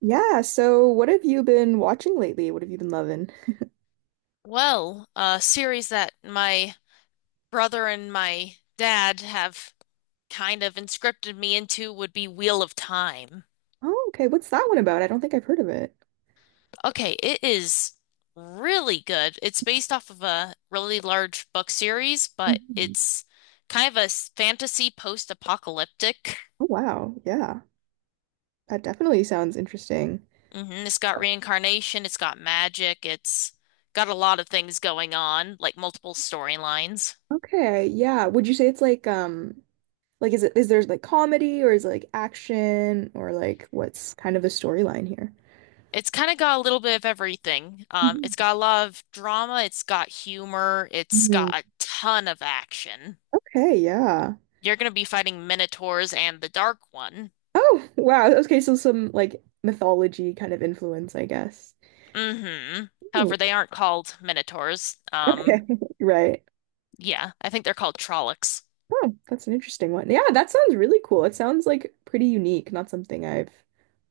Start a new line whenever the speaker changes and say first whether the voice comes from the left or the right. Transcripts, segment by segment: right: Yeah, so what have you been watching lately? What have you been loving?
left: Well, a series that my brother and my dad have kind of inscripted me into would be Wheel of Time.
right: Oh, okay. What's that one about? I don't think I've heard of it.
left: Okay, it is really good. It's based off of a really large book series, but
right: Mhm.
left: it's kind of fantasy post-apocalyptic.
right: Oh, wow. Yeah. That definitely sounds interesting.
left: It's got reincarnation, it's got magic, it's got a lot of things going on, like multiple storylines.
right: Okay. Yeah. Would you say it's like is there like comedy or is it like action or like what's kind of the storyline here?
left: It's kind of got a little bit of everything.
right: Mhm.
left: It's got a lot of drama, it's got humor, it's
right: Mhm.
left: got a ton of action.
right: Okay, yeah.
left: You're going to be fighting minotaurs and the Dark One.
right: Oh, wow. Okay, so some like mythology kind of influence, I guess.
left: hmm
right: Ooh,
left: However, they aren't called minotaurs.
right: okay. Right.
left: Yeah, I think they're called Trollocs.
right: Oh, that's an interesting one. Yeah, that sounds really cool. It sounds like pretty unique, not something I've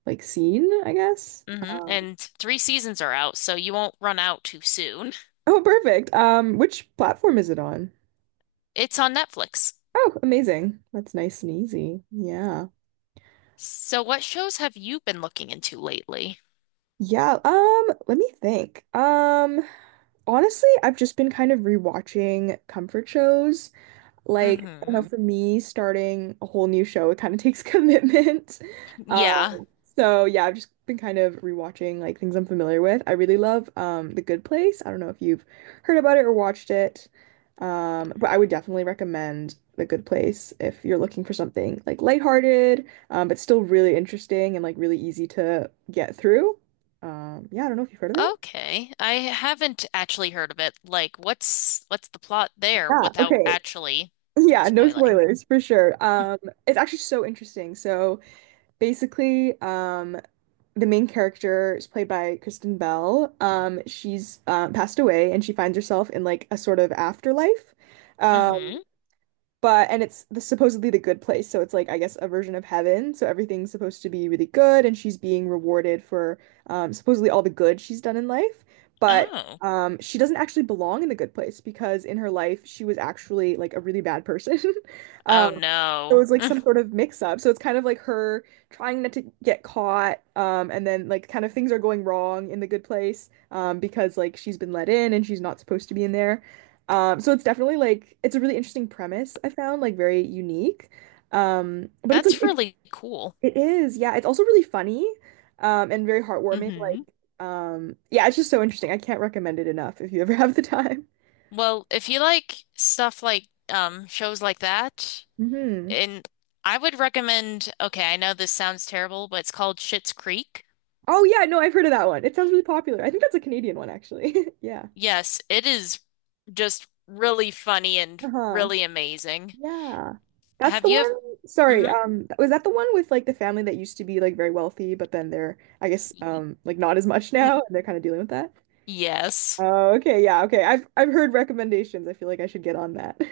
right: like seen, I guess.
left: And three seasons are out, so you won't run out too soon.
right: Oh, perfect. Which platform is it on?
left: It's on Netflix.
right: Oh, amazing. That's nice and easy. Yeah.
left: So, what shows have you been looking into lately?
right: Yeah, let me think. Honestly, I've just been kind of rewatching comfort shows. Like, I don't
left: Hmm.
right: know, for me, starting a whole new show, it kind of takes commitment. Um,
left: Yeah.
right: So yeah, I've just been kind of rewatching like things I'm familiar with. I really love The Good Place. I don't know if you've heard about it or watched it. But I would definitely recommend The Good Place if you're looking for something like lighthearted, but still really interesting and like really easy to get through. Yeah, I don't know if you've heard of it.
left: Okay. I haven't actually heard of it. Like, what's the plot there
right: Yeah,
left: without
right: okay.
left: actually
right: Yeah, no
left: spoiling?
right: spoilers for sure. It's actually so interesting. So basically, the main character is played by Kristen Bell. She's passed away and she finds herself in like a sort of afterlife.
left: Mm-hmm.
right: Um, but and it's the, supposedly the good place, so it's like I guess a version of heaven. So everything's supposed to be really good, and she's being rewarded for supposedly all the good she's done in life. But
left: Oh.
right: she doesn't actually belong in the good place because in her life she was actually like a really bad person. Um,
left: Oh
right: it
left: no.
right: was like some sort of mix up. So it's kind of like her trying not to get caught, and then like kind of things are going wrong in the good place, because like she's been let in and she's not supposed to be in there. So it's definitely like it's a really interesting premise I found, like very unique. But it's like,
left: That's
right: it,
left: really cool.
right: it is, yeah, it's also really funny, and very heartwarming. Like,
left: Mm-hmm.
right: yeah, it's just so interesting. I can't recommend it enough if you ever have the time.
left: Well, if you like stuff like shows like that,
right: Hmm.
left: and I would recommend, okay, I know this sounds terrible, but it's called Schitt's Creek.
right: Oh yeah, no, I've heard of that one. It sounds really popular. I think that's a Canadian one actually. Yeah.
left: Yes, it is just really funny and
right: Uh-huh.
left: really amazing.
right: Yeah. That's
left: Have
right: the
left: you?
right: one. Sorry,
left: Mm-hmm.
right: was that the one with like the family that used to be like very wealthy, but then they're, I guess, like not as much now, and they're kind of dealing with that?
left: Yes.
right: Oh, okay, yeah, okay. I've heard recommendations. I feel like I should get on that.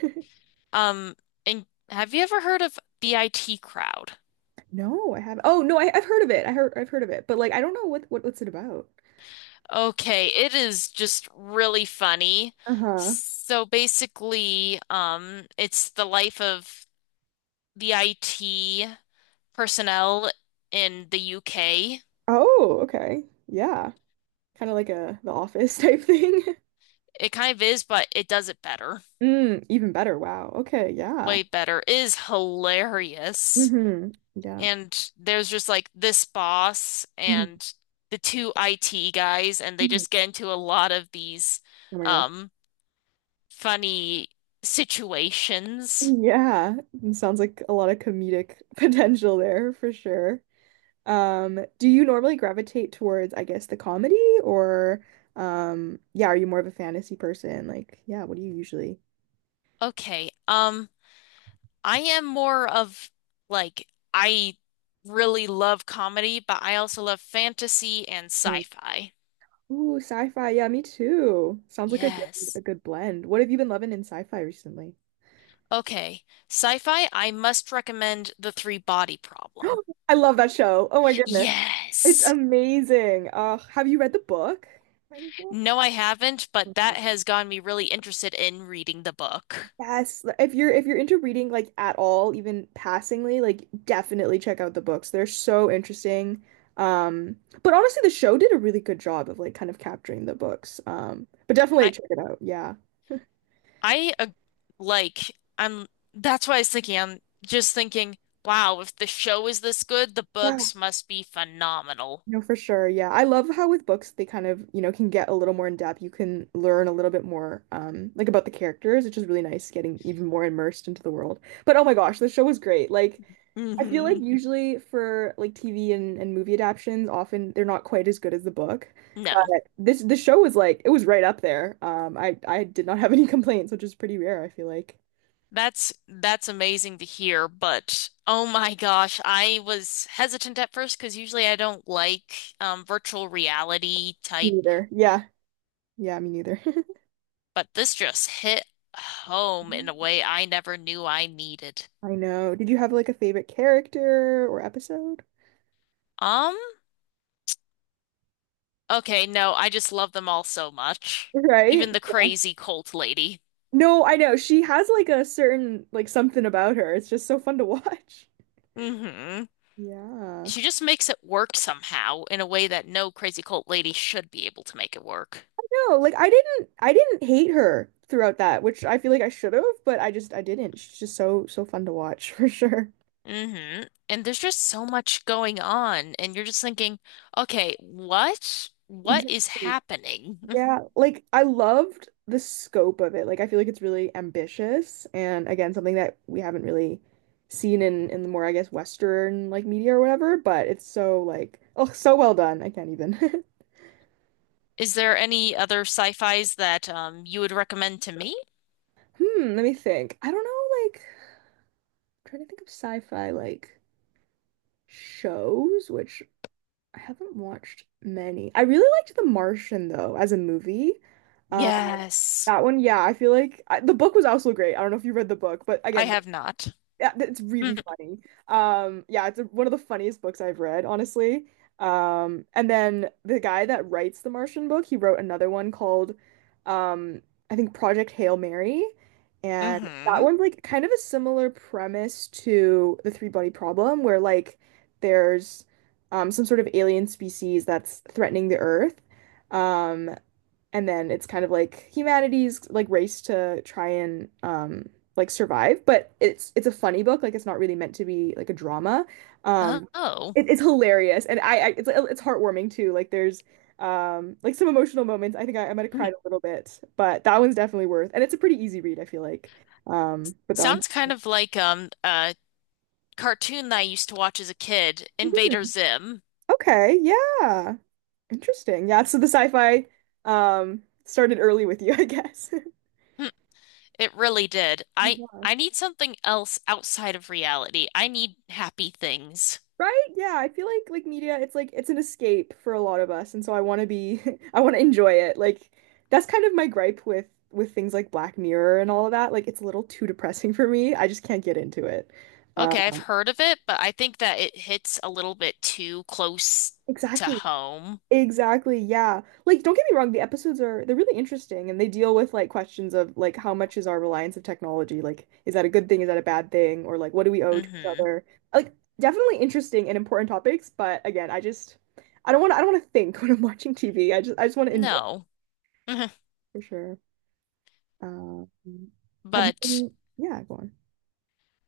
left: Um, and have you ever heard of the IT crowd?
right: No, I haven't. Oh, no, I've heard of it. I've heard of it, but like I don't know what's it about.
left: Okay, it is just really funny.
right: Uh-huh.
left: So basically, it's the life of the IT personnel in the UK.
right: Oh, okay. Yeah. Kind of like a The Office type thing.
left: It kind of is, but it does it better,
right: Mm, even better. Wow. Okay, yeah.
left: way better. It is hilarious.
right: Mm-hmm. Yeah.
left: And there's just like this boss
right: Hmm.
left: and the two IT guys, and they
right: Hmm.
left: just get into a lot of these.
right: Oh my gosh.
left: Um, Funny situations.
right: Yeah, it sounds like a lot of comedic potential there for sure. Do you normally gravitate towards, I guess, the comedy or yeah, are you more of a fantasy person? Like, yeah, what do you usually?
left: Okay. I am more of like I really love comedy, but I also love fantasy and
right: Hmm.
left: sci-fi.
right: Ooh, sci-fi. Yeah, me too. Sounds like a
left: Yes.
right: good blend. What have you been loving in sci-fi recently?
left: Okay. Sci-fi, I must recommend The Three Body Problem.
right: I love that show. Oh my goodness. It's
left: Yes.
right: amazing. Have you read the book? By any chance?
left: No, I haven't, but that has gotten me really interested in reading the book.
right: Yes, if you're into reading like at all, even passingly, like definitely check out the books. They're so interesting. Um, but honestly, the show did a really good job of like kind of capturing the books. But definitely check it out. Yeah.
left: I like I'm That's why I was thinking I'm just thinking, wow, if the show is this good, the
right: Yeah.
left: books must be phenomenal.
right: No, for sure. Yeah. I love how with books they kind of, you know, can get a little more in depth. You can learn a little bit more like about the characters, which is really nice getting even more immersed into the world. But oh my gosh, the show was great. Like I feel like
left: hmm
right: usually for like TV and movie adaptions, often they're not quite as good as the book. But
left: No.
right: this the show was like it was right up there. I did not have any complaints, which is pretty rare, I feel like.
left: That's amazing to hear, but oh my gosh, I was hesitant at first because usually I don't like virtual reality
right: Me
left: type,
right: neither. Yeah. Yeah, me neither.
left: but this just hit home in a
right: Mhm.
left: way I never knew I needed.
right: I know. Did you have like a favorite character or episode?
left: Um, okay, no, I just love them all so much. Even
right: Right?
left: the crazy cult lady.
right: No, I know. She has like a certain like something about her. It's just so fun to watch.
left: hmm
right: Yeah.
left: She just makes it work somehow in a way that no crazy cult lady should be able to make it work.
right: No, like I didn't hate her throughout that, which I feel like I should have, but I didn't. She's just so so fun to watch for sure.
left: hmm And there's just so much going on, and you're just thinking, okay, what? What is
right: Exactly.
left: happening?
right: Yeah, like I loved the scope of it. Like I feel like it's really ambitious and again something that we haven't really seen in the more I guess Western like media or whatever, but it's so like oh so well done. I can't even.
left: Is there any other sci-fis that you would recommend to me?
right: Hmm, let me think. I don't know like I'm trying to think of sci-fi like shows which I haven't watched many. I really liked The Martian though as a movie. Uh,
left: Yes.
right: that one, yeah, I feel like I, the book was also great. I don't know if you read the book, but
left: I
right: again,
left: have not.
right: yeah, it's
left: Hmm.
right: really funny. Yeah, it's a, one of the funniest books I've read, honestly. And then the guy that writes the Martian book, he wrote another one called, um, I think Project Hail Mary, and that
left: hmm
right: one's like kind of a similar premise to the Three Body Problem, where like there's some sort of alien species that's threatening the Earth, um, and then it's kind of like humanity's like race to try and like survive, but it's a funny book, like it's not really meant to be like a drama, um
left: Oh,
right: it, it's hilarious, and I it's heartwarming too, like there's like some emotional moments. I think I might have
left: Hmm.
right: cried a little bit, but that one's definitely worth, and it's a pretty easy read, I feel like, but that one.
left: sounds kind of like a cartoon that I used to watch as a kid, Invader
right: Mhm.
left: Zim.
right: Okay, yeah, interesting. Yeah, so the sci-fi started early with you, I guess.
left: It really did. I I need something else outside of reality. I need happy things.
right: Right? Yeah, I feel like media, it's like it's an escape for a lot of us, and so I want to be I want to enjoy it. Like that's kind of my gripe with things like Black Mirror and all of that. Like it's a little too depressing for me. I just can't get into it. Uh,
left: Okay, I've heard of it, but I think that it hits a little bit too close to
right: exactly.
left: home.
right: Exactly, yeah. Like, don't get me wrong, the episodes are they're really interesting and they deal with like questions of like how much is our reliance of technology? Like, is that a good thing? Is that a bad thing? Or like what do we owe to each
left: hmm
right: other? Like, definitely interesting and important topics, but again, I just I don't want to think when I'm watching TV. I just want to enjoy
left: No. Mhm.
right: for sure. Um, have you
left: But
right: been, yeah, go on.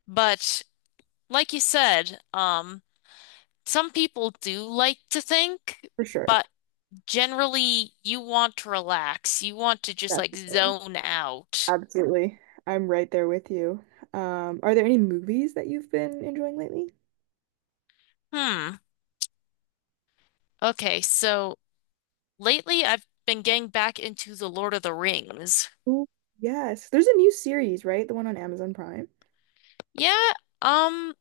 left: but like you said, some people do like to think,
right: For sure.
left: but generally you want to relax. You want to just like
right: Definitely.
left: zone out.
right: Absolutely. I'm right there with you. Are there any movies that you've been enjoying lately?
left: Hmm. Okay, so lately, I've been getting back into The Lord of the Rings.
right: Ooh, yes. There's a new series, right? The one on Amazon Prime.
left: Yeah, um,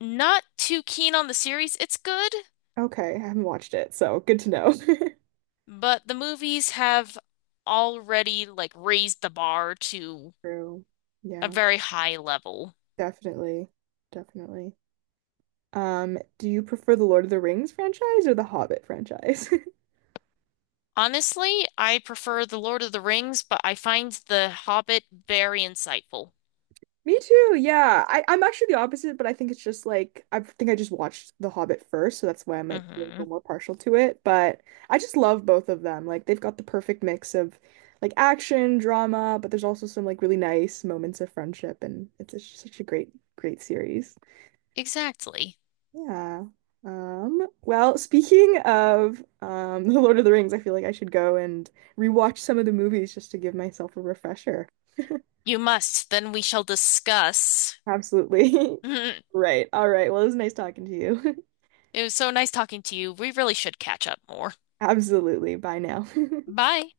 left: not too keen on the series. It's good,
right: Okay, I haven't watched it, so good to know.
left: but the movies have already like raised the bar to
right: True.
left: a
right: Yeah,
left: very high level.
right: definitely. Definitely. Do you prefer the Lord of the Rings franchise or the Hobbit franchise?
left: Honestly, I prefer The Lord of the Rings, but I find The Hobbit very insightful.
right: Me too. Yeah. I'm actually the opposite, but I think it's just like I think I just watched The Hobbit first, so that's why I might be a little
left: hmm
right: more partial to it. But I just love both of them. Like they've got the perfect mix of like action, drama, but there's also some like really nice moments of friendship, and it's just such a great, great series.
left: Exactly.
right: Yeah. Well, speaking of The Lord of the Rings, I feel like I should go and rewatch some of the movies just to give myself a refresher.
left: You must. Then we shall discuss.
right: Absolutely. Right. All right. Well, it was nice talking to you.
left: It was so nice talking to you. We really should catch up more.
right: Absolutely. Bye now.
left: Bye.